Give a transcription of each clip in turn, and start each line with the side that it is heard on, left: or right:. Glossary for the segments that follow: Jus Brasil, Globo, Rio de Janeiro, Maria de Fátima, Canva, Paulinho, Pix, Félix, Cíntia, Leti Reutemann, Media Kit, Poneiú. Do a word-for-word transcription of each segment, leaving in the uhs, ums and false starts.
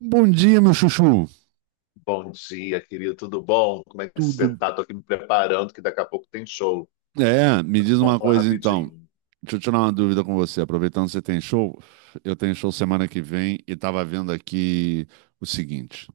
right: Bom dia, meu chuchu.
left: Bom dia, querido. Tudo bom? Como é que você
right: Tudo.
left: tá? Tô aqui me preparando, que daqui a pouco tem show.
right: É, me diz
left: Vamos
right: uma
left: falar
right: coisa então.
left: rapidinho.
right: Deixa eu tirar uma dúvida com você. Aproveitando que você tem show, eu tenho show semana que vem e estava vendo aqui o seguinte: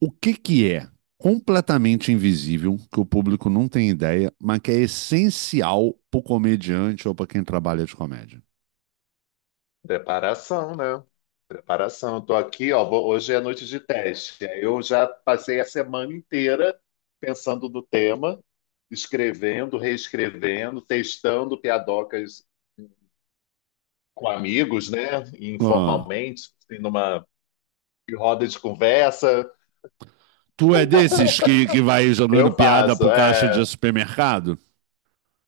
right: o que que é completamente invisível, que o público não tem ideia, mas que é essencial pro comediante ou para quem trabalha de comédia?
left: Preparação, né? Preparação. Eu tô aqui, ó. vou- Hoje é noite de teste. Eu já passei a semana inteira pensando no tema, escrevendo, reescrevendo, testando piadocas com amigos, né?
right: Ah,
left: Informalmente, assim, numa roda de conversa.
right: tu é desses que, que vai
left: Eu
right: jogando piada
left: faço,
right: pro caixa de
left: é.
right: supermercado?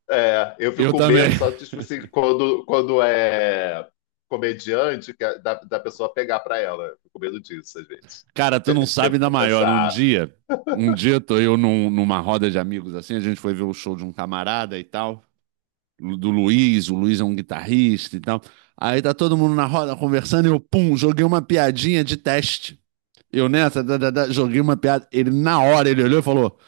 left: É, eu fico
right: Eu
left: com
right: também.
left: medo, só tipo assim, quando, quando é comediante, que é da, da pessoa pegar pra ela. Eu fico com medo disso, às vezes.
right: Cara, tu não sabe
left: Devo
right: da maior. Um
left: compensar.
right: dia, um dia tô eu num- numa roda de amigos assim, a gente foi ver o show de um camarada e tal, do Luiz, o Luiz é um guitarrista e tal. Aí tá todo mundo na roda conversando e eu, pum, joguei uma piadinha de teste. Eu nessa, da, da, da, joguei uma piada. Ele, na hora, ele olhou e falou: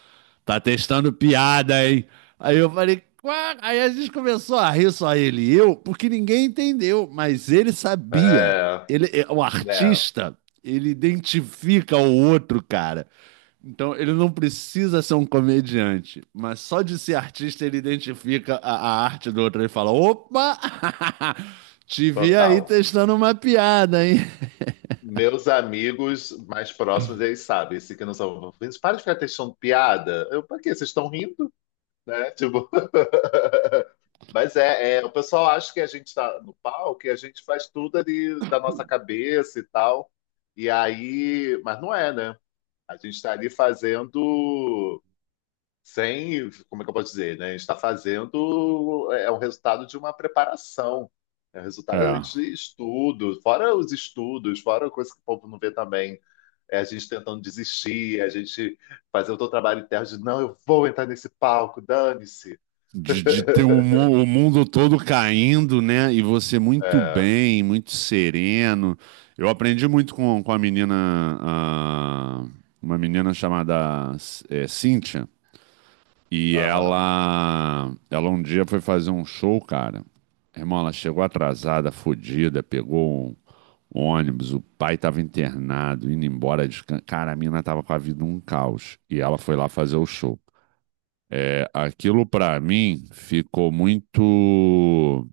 right: Tá testando piada, hein? Aí eu falei, "Quá?" Aí a gente começou a rir só ele e eu, porque ninguém entendeu, mas ele sabia.
left: É,
right: Ele, é- o
left: né,
right: artista, ele identifica o outro, cara. Então ele não precisa ser um comediante, mas só de ser artista ele identifica a, a arte do outro. Ele fala, opa, te vi aí
left: total.
right: testando uma piada, hein?
left: Meus amigos mais próximos, eles sabem, se que não são. Eles para de ficar testando piada. Eu, pra quê? Vocês estão rindo, né? Tipo. Mas é, é, o pessoal acha que a gente está no palco e a gente faz tudo ali da nossa cabeça e tal. E aí. Mas não é, né? A gente está ali fazendo sem, como é que eu posso dizer, né? A gente está fazendo, é um resultado de uma preparação, é um resultado a
right: É.
left: gente de estudo, fora os estudos, fora a coisa que o povo não vê também, é a gente tentando desistir, a gente fazer o teu trabalho interno de, não, eu vou entrar nesse palco, dane-se.
right: De, de ter o, mu- o mundo todo caindo, né? E você muito
left: É,
right: bem, muito sereno. Eu aprendi muito com, com a menina, ah, uma menina chamada eh, Cíntia. E
left: aham.
right: ela, ela um dia foi fazer um show, cara. Irmão, ela chegou atrasada, fodida, pegou um ônibus, o pai tava internado, indo embora de... can- Cara, a mina tava com a vida um caos. E ela foi lá fazer o show. É, aquilo para mim ficou muito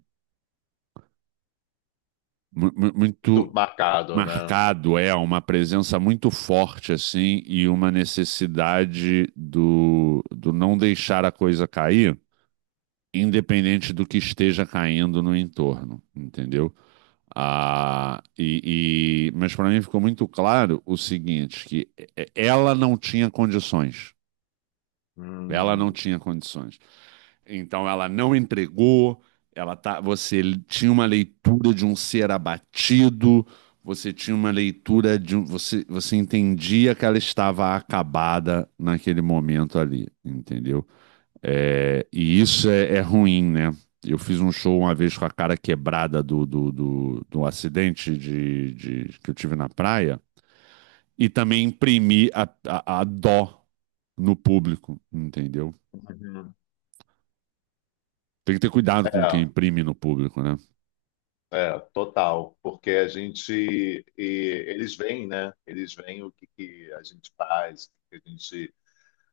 left: Muito
right: muito
left: marcado, né?
right: marcado, é uma presença muito forte assim e uma necessidade do, do não deixar a coisa cair, independente do que esteja caindo no entorno, entendeu? Ah, e, e mas para mim ficou muito claro o seguinte: que é, ela não tinha condições, ela não
left: Hum,
right: tinha condições. Então ela não entregou, ela tá, você tinha uma leitura de um ser abatido, você tinha uma leitura de um, você, você entendia que ela estava acabada naquele momento ali, entendeu? É, e isso é, é ruim, né? Eu fiz um show uma vez com a cara quebrada do, do, do, do acidente de, de- que eu tive na praia e também imprimi a, a, a dó no público, entendeu?
left: uhum.
right: Tem que ter cuidado com quem
left: É.
right: imprime no público, né?
left: É, total, porque a gente, e eles veem, né? Eles veem o que, que a gente faz, o que que a gente.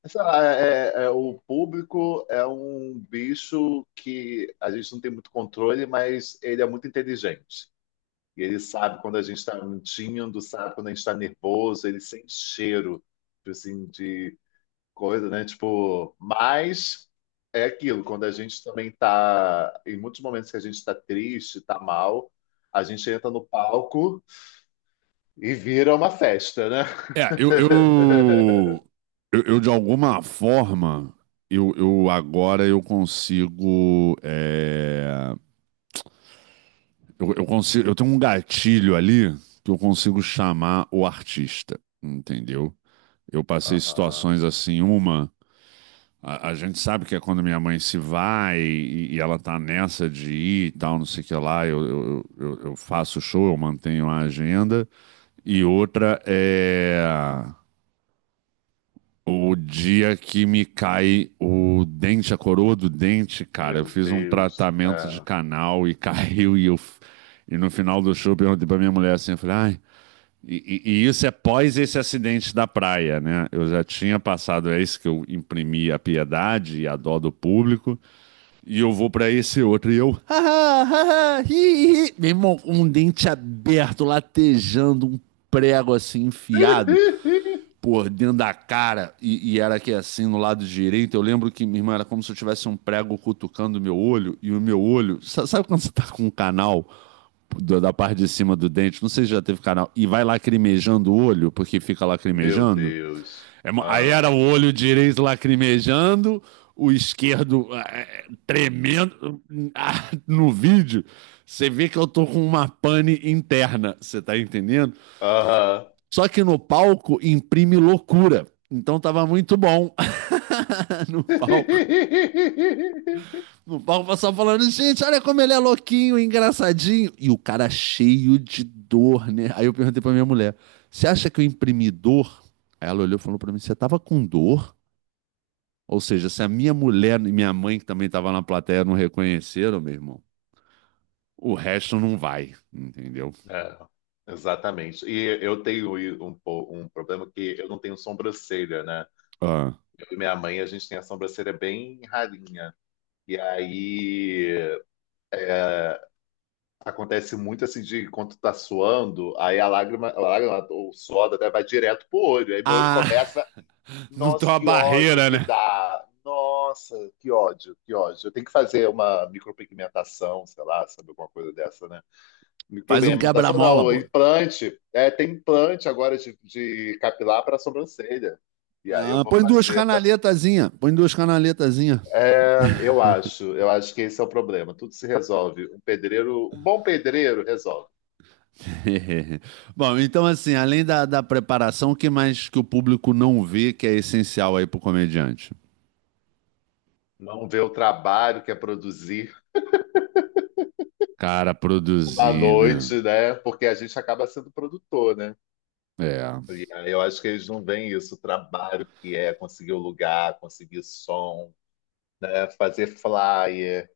left: Sei lá, é- é- é, o público é um bicho que a gente não tem muito controle, mas ele é muito inteligente. E ele sabe quando a gente está mentindo, sabe quando a gente está nervoso, ele sente cheiro, tipo assim, coisa, né? Tipo, mas é aquilo, quando a gente também tá, em muitos momentos que a gente tá triste, tá mal, a gente entra no palco e vira uma festa, né?
right: É, eu, eu, eu, eu, de alguma forma, eu, eu agora eu consigo, é, eu, eu consigo, eu tenho um gatilho ali que eu consigo chamar o artista, entendeu? Eu passei
left: Aham.
right: situações assim, uma, a, a gente sabe que é quando minha mãe se vai e, e ela tá nessa de ir e tal, não sei o que lá, eu, eu, eu, eu faço show, eu mantenho a agenda, e outra é. O dia que me cai o dente, a coroa do dente, cara, eu
left: Meu
right: fiz um
left: Deus.
right: tratamento de
left: É.
right: canal e caiu e eu e no final do show eu perguntei pra minha mulher assim, eu falei, ai, e, e- e isso é pós esse acidente da praia, né? Eu já tinha passado esse que eu imprimi a piedade e a dó do público e eu vou pra esse outro e eu, ah ah, ah, hi, hi. Meu irmão, um dente aberto, latejando, um prego assim enfiado por dentro da cara e, e era aqui assim no lado direito. Eu lembro que, minha irmã, era como se eu tivesse um prego cutucando o meu olho e o meu olho. sa- Sabe quando você tá com um canal do- da parte de cima do dente? Não sei se já teve canal. E vai lacrimejando o olho, porque fica
left: Meu
right: lacrimejando.
left: Deus.
right: É mo- aí
left: Ah.
right: era o olho direito lacrimejando, o esquerdo eh, tremendo. Ah, no vídeo, você vê que eu tô com uma pane interna. Você tá entendendo?
left: Aham.
right: Só que no palco imprime loucura. Então tava muito bom no palco. No palco o pessoal falando, gente, olha como ele é louquinho, engraçadinho. E o cara cheio de dor, né? Aí eu perguntei pra minha mulher, você acha que eu imprimi dor? Aí ela olhou e falou pra mim, você tava com dor? Ou seja, se a minha mulher e minha mãe, que também tava na plateia, não reconheceram, meu irmão, o resto não vai, entendeu?
left: É, exatamente. E eu tenho um, po- um problema que eu não tenho sobrancelha, né?
right: Ah,
left: E minha mãe, a gente tem a sobrancelha bem ralinha. E aí acontece muito assim de quando tu tá suando, aí a lágrima, a lágrima ou o suor até vai direto pro olho. Aí meu olho
right: ah
left: começa,
right: não tem
left: nossa,
right: uma
left: que ódio
right: barreira,
left: que
right: né?
left: dá. Nossa, que ódio, que ódio. Eu tenho que fazer uma micropigmentação, sei lá, sabe, alguma coisa dessa, né?
right: Faz um
left: Micropigmentação
right: quebra-mola,
left: não,
right: pô.
left: implante. É, tem implante agora de, de capilar para sobrancelha. E aí eu
right: Ah,
left: vou
right: põe duas
left: fazer para
right: canaletazinhas, põe duas canaletazinhas.
left: É, eu acho, eu acho que esse é o problema. Tudo se resolve. Um pedreiro, um bom pedreiro resolve.
right: Bom, então assim, além da, da preparação, o que mais que o público não vê que é essencial aí pro comediante?
left: Não vê o trabalho que é produzir
right: Cara,
left: uma
right: produzir, né?
left: noite, né? Porque a gente acaba sendo produtor, né?
right: É.
left: E aí eu acho que eles não veem isso, o trabalho que é conseguir o lugar, conseguir som, né? Fazer flyer,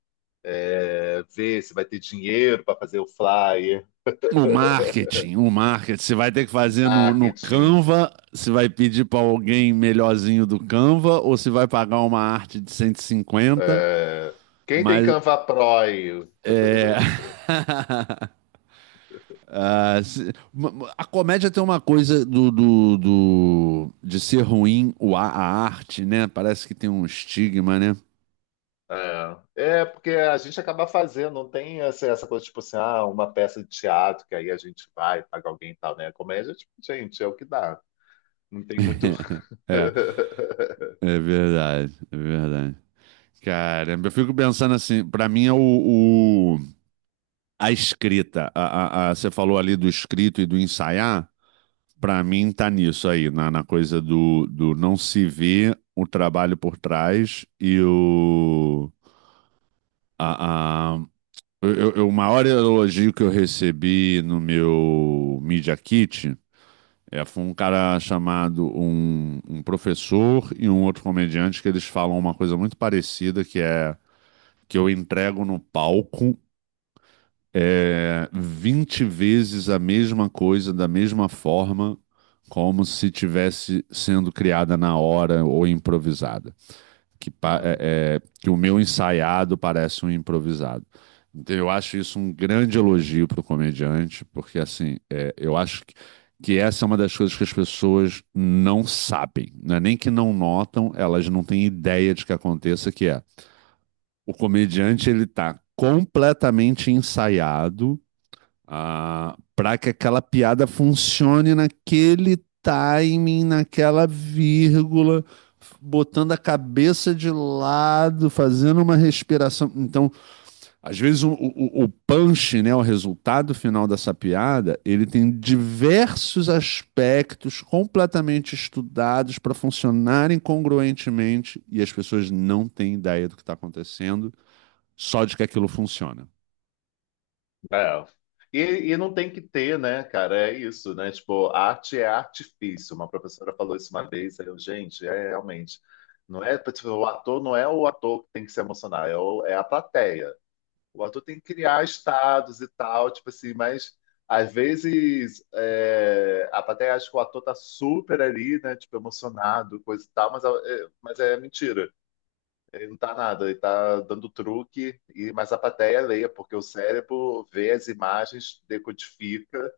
left: é, ver se vai ter dinheiro para fazer o flyer,
right: O marketing, o marketing. Você vai ter que fazer no, no
left: marketing.
right: Canva, você vai pedir pra alguém melhorzinho do Canva, ou você vai pagar uma arte de cento e cinquenta?
left: É, quem tem
right: Mas
left: Canva Pro?
right: é. Ah, se- ma- a comédia tem uma coisa do, do, do- de ser ruim o, a, a arte, né? Parece que tem um estigma, né?
left: É, é porque a gente acaba fazendo, não tem essa, essa coisa tipo assim, ah, uma peça de teatro que aí a gente vai, paga alguém e tal, né? Comédia, tipo, gente, é o que dá. Não tem muito.
right: É, é verdade, é verdade. Caramba, eu fico pensando assim, pra mim é o, o- a escrita, a, a- a- você falou ali do escrito e do ensaiar, pra mim tá nisso aí, na, na coisa do, do não se ver o trabalho por trás e o, a- Eu, eu- eu- o maior elogio que eu recebi no meu Media Kit, é, foi um cara chamado um, um, professor e um outro comediante que eles falam uma coisa muito parecida que é que eu entrego no palco é, vinte vezes a mesma coisa, da mesma forma, como se tivesse sendo criada na hora ou improvisada, que, pa- é-
left: Uhum.
right: é, que o meu ensaiado parece um improvisado. Então, eu acho isso um grande elogio para o comediante, porque assim, é, eu acho que, que essa é uma das coisas que as pessoas não sabem, não é nem que não notam, elas não têm ideia de que aconteça, que é o comediante ele está completamente ensaiado, ah, para que aquela piada funcione naquele timing, naquela vírgula, botando a cabeça de lado, fazendo uma respiração. Então, às vezes o, o, o punch, né, o resultado final dessa piada, ele tem diversos aspectos completamente estudados para funcionarem congruentemente e as pessoas não têm ideia do que está acontecendo, só de que aquilo funciona.
left: É. E, e não tem que ter, né, cara? É isso, né? Tipo, arte é artifício. Uma professora falou isso uma vez, aí eu, gente, é realmente. Não é, tipo, o ator não é o ator que tem que se emocionar, é, o- é a plateia. O ator tem que criar estados e tal, tipo assim, mas às vezes é, a plateia acha que o ator tá super ali, né? Tipo, emocionado, coisa e tal, mas é, é, mas é mentira. Ele não tá nada, ele tá dando truque, e, mas a plateia leia, porque o cérebro vê as imagens, decodifica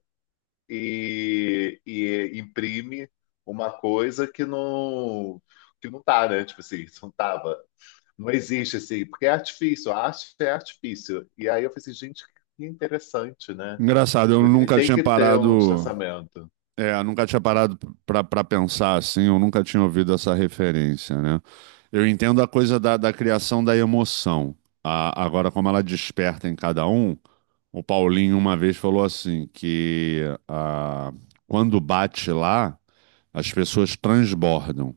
left: e, e imprime uma coisa que não, que não tá, né? Tipo assim, isso não tava. Não existe assim, porque é artifício, a arte é artifício. E aí eu falei assim, gente, que interessante, né?
right: Engraçado, eu nunca
left: Tem
right: tinha
left: que ter um
right: parado
left: distanciamento.
right: É, eu nunca tinha parado pra pra pensar assim, eu nunca tinha ouvido essa referência, né? Eu entendo a coisa da, da criação da emoção. A- agora, como ela desperta em cada um, o Paulinho uma vez falou assim, que ah, quando bate lá, as pessoas transbordam.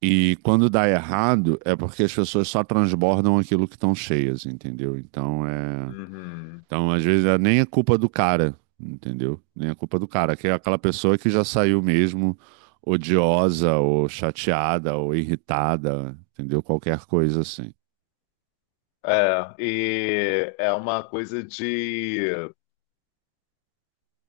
right: E quando dá errado, é porque as pessoas só transbordam aquilo que estão cheias, entendeu? Então, é.
left: Uhum.
right: Então, às vezes, é nem é culpa do cara, entendeu? Nem é culpa do cara, que é aquela pessoa que já saiu mesmo odiosa ou chateada ou irritada, entendeu? Qualquer coisa assim.
left: É, e é uma coisa de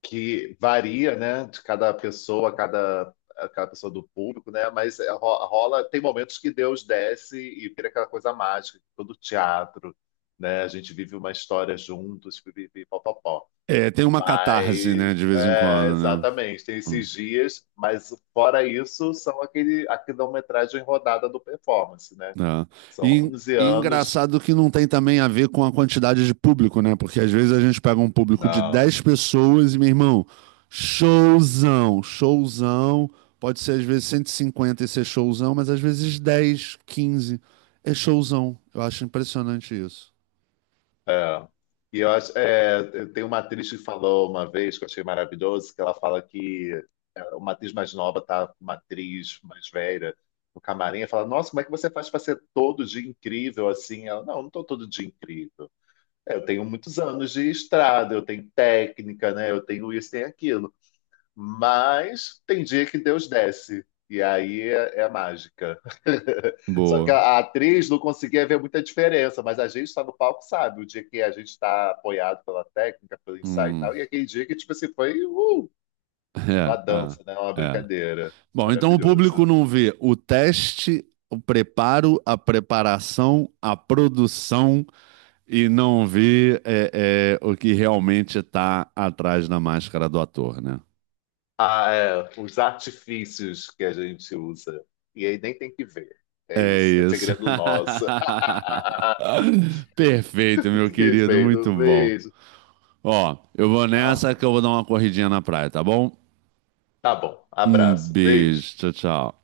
left: que varia, né, de cada pessoa, cada cada pessoa do público, né? Mas é, ro- rola, tem momentos que Deus desce e vira aquela coisa mágica, todo teatro, né? A gente vive uma história juntos, pipipi, pó, pó, pó.
right: É, tem uma catarse, né,
left: Mas,
right: de vez em
left: é,
right: quando, né?
left: exatamente, tem
right: Hum.
left: esses dias, mas fora isso, são aquele, a quilometragem rodada do performance, né?
right: É.
left: São
right: E,
left: onze
right: e
left: anos.
right: engraçado que não tem também a ver com a quantidade de público, né? Porque às vezes a gente pega um público de
left: Não,
right: dez pessoas e, meu irmão, showzão, showzão. Pode ser às vezes cento e cinquenta e ser showzão, mas às vezes dez, quinze é showzão. Eu acho impressionante isso.
left: é. E eu acho, é, tem uma atriz que falou uma vez, que eu achei maravilhoso, que ela fala que uma atriz mais nova tá com uma atriz mais velha no camarim, e fala, nossa, como é que você faz para ser todo dia incrível assim? Ela, não, eu não tô todo dia incrível. É, eu tenho muitos anos de estrada, eu tenho técnica, né? Eu tenho isso, tenho aquilo. Mas tem dia que Deus desce. E aí é, é a mágica. Só que a,
right: Boa.
left: a atriz não conseguia ver muita diferença, mas a gente está no palco, sabe? O dia que a gente está apoiado pela técnica, pelo ensaio e
right: Hum.
left: tal, e aquele dia que, tipo assim, foi uh, uma dança, né? Uma
right: É, é, é.
left: brincadeira.
right: Bom, então o público
left: Maravilhoso.
right: não vê o teste, o preparo, a preparação, a produção. E não ver é, é, o que realmente está atrás da máscara do ator, né?
left: Ah, é, os artifícios que a gente usa. E aí nem tem que ver. É
right: É
left: isso. É
right: isso.
left: segredo nosso.
right: Perfeito, meu querido,
left: Respeito,
right: muito bom.
left: beijo.
right: Ó, eu vou
left: Ah,
right: nessa que eu vou dar uma corridinha na praia, tá bom?
left: tá bom,
right: Um
left: abraço, beijo.
right: beijo, tchau, tchau.